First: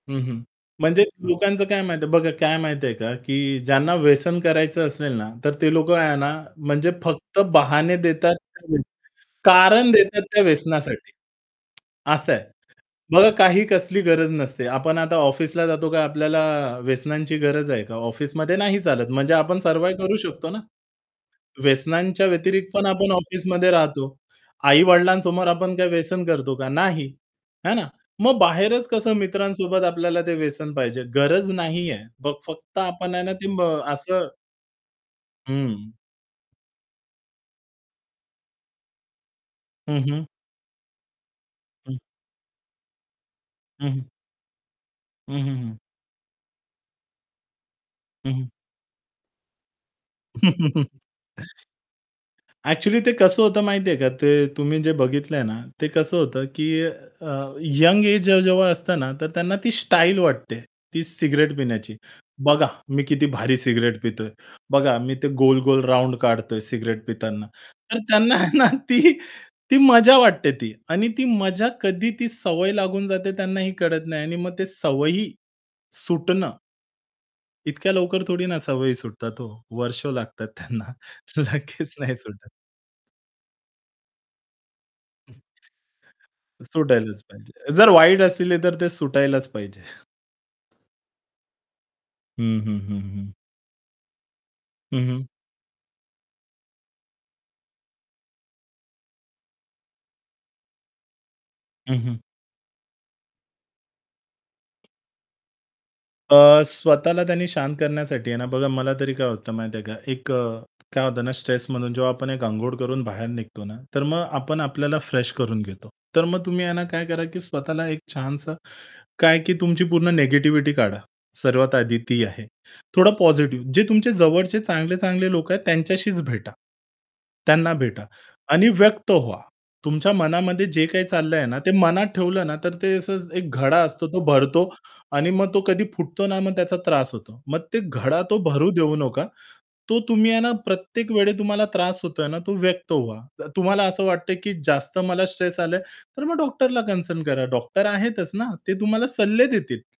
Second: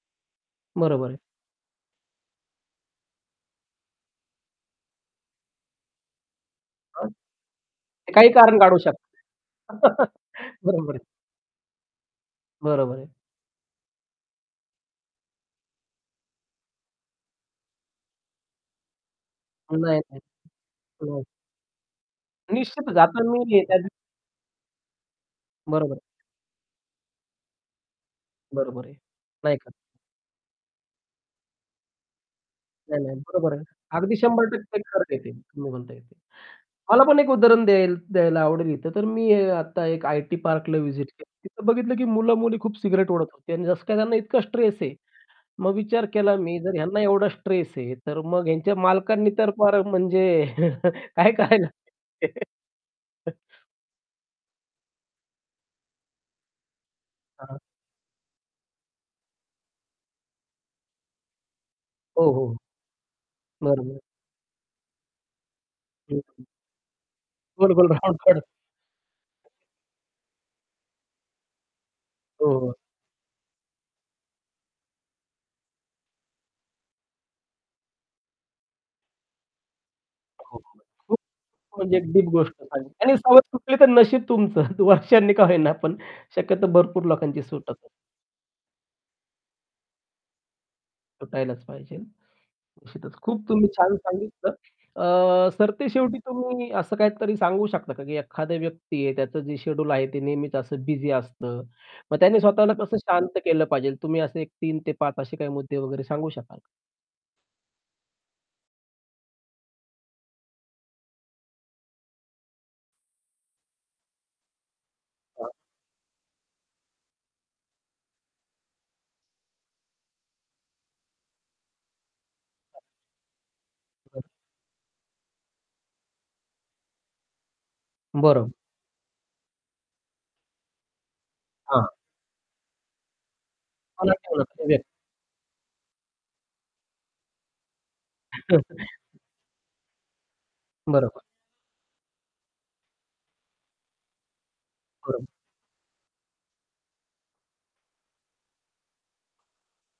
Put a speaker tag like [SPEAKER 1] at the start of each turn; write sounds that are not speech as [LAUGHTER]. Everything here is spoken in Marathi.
[SPEAKER 1] हं, हं. म्हणजे
[SPEAKER 2] बरोबर आहे.
[SPEAKER 1] लोकांचं काय माहिती आहे, बघा काय माहिती आहे का, की ज्यांना व्यसन करायचं असेल ना, तर ते लोक आहे ना म्हणजे
[SPEAKER 2] हां?
[SPEAKER 1] फक्त बहाने
[SPEAKER 2] काही
[SPEAKER 1] देतात,
[SPEAKER 2] कारण काढू
[SPEAKER 1] कारण कारण
[SPEAKER 2] शकतात.
[SPEAKER 1] देतात त्या
[SPEAKER 2] [CHUCKLES] बरोबर आहे.
[SPEAKER 1] व्यसनासाठी. असं आहे.
[SPEAKER 2] बरोबर आहे.
[SPEAKER 1] बघा काही कसली गरज नसते. आपण आता ऑफिसला जातो काय आपल्याला व्यसनांची गरज आहे का? ऑफिसमध्ये नाही चालत म्हणजे आपण
[SPEAKER 2] नाही, नाही,
[SPEAKER 1] सर्व्हाइव्ह करू
[SPEAKER 2] नाही.
[SPEAKER 1] शकतो ना?
[SPEAKER 2] [UNINTELLIGIBLE]
[SPEAKER 1] व्यसनांच्या व्यतिरिक्त पण
[SPEAKER 2] निश्चितच
[SPEAKER 1] आपण ऑफिसमध्ये
[SPEAKER 2] [UNINTELLIGIBLE]
[SPEAKER 1] राहतो. आई-वडिलांसमोर आपण काय
[SPEAKER 2] बरोबर.
[SPEAKER 1] व्यसन करतो का? नाही. है ना? मग
[SPEAKER 2] बरोबर
[SPEAKER 1] बाहेरच
[SPEAKER 2] आहे,
[SPEAKER 1] कसं
[SPEAKER 2] नाही करत.
[SPEAKER 1] मित्रांसोबत आपल्याला ते व्यसन पाहिजे? गरज नाहीये! मग फक्त
[SPEAKER 2] नाही,
[SPEAKER 1] आपण
[SPEAKER 2] नाही
[SPEAKER 1] आहे ना ते
[SPEAKER 2] बरोबर
[SPEAKER 1] म
[SPEAKER 2] आहे. अगदी
[SPEAKER 1] असं
[SPEAKER 2] 100% खरं आहे ते तुम्ही
[SPEAKER 1] हं.
[SPEAKER 2] म्हणताय ते. मला पण एक उदाहरण द्याय द्यायला आवडेल इथं तर मी आता
[SPEAKER 1] हं,
[SPEAKER 2] 1
[SPEAKER 1] हं.
[SPEAKER 2] आयटी पार्कला व्हिजिट केली होती तिथं बघितलं,
[SPEAKER 1] हं.
[SPEAKER 2] की मुलं-मुली खूप सिगारेट ओढत होते. आणि जसं
[SPEAKER 1] हं,
[SPEAKER 2] काय
[SPEAKER 1] हं.
[SPEAKER 2] त्यांना इतका स्ट्रेस आहे.
[SPEAKER 1] हं, हं,
[SPEAKER 2] मग
[SPEAKER 1] हं.
[SPEAKER 2] विचार केला मी जर ह्यांना एवढा स्ट्रेस आहे, तर
[SPEAKER 1] हं,
[SPEAKER 2] मग
[SPEAKER 1] हं.
[SPEAKER 2] ह्यांच्या मालकांनी तर फार म्हणजे
[SPEAKER 1] [CHUCKLES]
[SPEAKER 2] [CHUCKLES] काय करायला [CHUCKLES]
[SPEAKER 1] ॲक्चुअली ते कसं होतं माहिती आहे का, ते तुम्ही जे बघितलंय ना, ते कसं होतं की
[SPEAKER 2] हां,
[SPEAKER 1] अ,
[SPEAKER 2] हां.
[SPEAKER 1] यंग एज जे जेव्हा असतं ना तर त्यांना ती स्टाईल वाटते. ती सिगारेट पिण्याची.
[SPEAKER 2] हो, हो, हो.
[SPEAKER 1] बघा, मी किती भारी सिगारेट
[SPEAKER 2] बरोबर.
[SPEAKER 1] पितोय, बघा मी ते गोल-गोल राउंड
[SPEAKER 2] हं, हं.
[SPEAKER 1] काढतोय सिगारेट पिताना
[SPEAKER 2] गोल-गोल
[SPEAKER 1] तर
[SPEAKER 2] राउंड
[SPEAKER 1] त्यांना
[SPEAKER 2] काढतो.
[SPEAKER 1] ना ती,
[SPEAKER 2] [CHUCKLES]
[SPEAKER 1] ती मजा वाटते ती आणि ती मजा कधी ती
[SPEAKER 2] हो,
[SPEAKER 1] सवय
[SPEAKER 2] हो.
[SPEAKER 1] लागून जाते त्यांनाही कळत नाही आणि मग ते सवयी सुटणं इतक्या लवकर थोडी ना सवयी सुटतात हो? वर्ष लागतात
[SPEAKER 2] हो हो,
[SPEAKER 1] त्यांना.
[SPEAKER 2] खूप,
[SPEAKER 1] लगेच
[SPEAKER 2] म्हणजे एक
[SPEAKER 1] नाही
[SPEAKER 2] डीप
[SPEAKER 1] सुटत.
[SPEAKER 2] गोष्ट सांगितली आणि सवय सुटली तर नशीब तुमचं वर्षांनी
[SPEAKER 1] हं.
[SPEAKER 2] का होईना पण
[SPEAKER 1] अ,
[SPEAKER 2] शक्यतो भरपूर
[SPEAKER 1] सुटायलाच
[SPEAKER 2] लोकांची
[SPEAKER 1] पाहिजे.
[SPEAKER 2] सूटत
[SPEAKER 1] जर
[SPEAKER 2] नाही.
[SPEAKER 1] वाईट असले, तर ते सुटायलाच पाहिजे.
[SPEAKER 2] सुटायलाच पाहिजे.
[SPEAKER 1] हं, हं, हं,
[SPEAKER 2] निश्चितच
[SPEAKER 1] हं.
[SPEAKER 2] खूप तुम्ही छान सांगितलं.
[SPEAKER 1] हं, हं.
[SPEAKER 2] अ, सर ते शेवटी तुम्ही असं काहीतरी सांगू शकता का, की एखादा व्यक्ती आहे त्याचं जे शेड्यूल आहे ते नेहमीच असं बिझी असतं.
[SPEAKER 1] हं,
[SPEAKER 2] मग
[SPEAKER 1] हं.
[SPEAKER 2] त्याने स्वतःला कसं शांत केलं पाहिजे तुम्ही असे एक 3 ते 5 असे काही मुद्दे वगैरे सांगू शकाल
[SPEAKER 1] अ,
[SPEAKER 2] का?
[SPEAKER 1] स्वतःला त्यांनी शांत करण्यासाठी आहे ना बघा मला तरी काय होतं माहिती आहे का, एक अ, काय होतं ना स्ट्रेस म्हणून जेव्हा आपण एक अंघोळ करून बाहेर निघतो ना, तर मग आपण आपल्याला फ्रेश
[SPEAKER 2] हं.
[SPEAKER 1] करून घेतो. तर मग तुम्ही आहे ना काय करा की स्वतःला एक छानसं काय, की तुमची पूर्ण निगेटिव्हिटी काढा. सर्वात आधी ती आहे.
[SPEAKER 2] हं.
[SPEAKER 1] थोडा पॉझिटिव्ह जे तुमचे
[SPEAKER 2] हं.
[SPEAKER 1] जवळचे चांगले-चांगले लोक आहेत, त्यांच्याशीच भेटा. त्यांना भेटा
[SPEAKER 2] बरोब
[SPEAKER 1] आणि व्यक्त व्हा. तुमच्या मनामध्ये जे काही चाललंय ना, ते
[SPEAKER 2] हां.
[SPEAKER 1] मनात ठेवलं ना, तर ते असं एक घडा असतो तो भरतो
[SPEAKER 2] [UNINTELLIGIBLE]
[SPEAKER 1] आणि मग तो कधी फुटतो ना, मग त्याचा त्रास होतो. मग ते घडा तो भरू देऊ
[SPEAKER 2] [CHUCKLES]
[SPEAKER 1] नका. तो तुम्ही आहे ना प्रत्येक
[SPEAKER 2] बरोबर.
[SPEAKER 1] वेळी तुम्हाला त्रास होतोय ना, तो व्यक्त व्हा. त तुम्हाला असं वाटतंय की जास्त मला
[SPEAKER 2] बरं.
[SPEAKER 1] स्ट्रेस आलंय, तर मग डॉक्टरला कन्सर्न करा. डॉक्टर आहेतच ना ते तुम्हाला सल्ले देतील.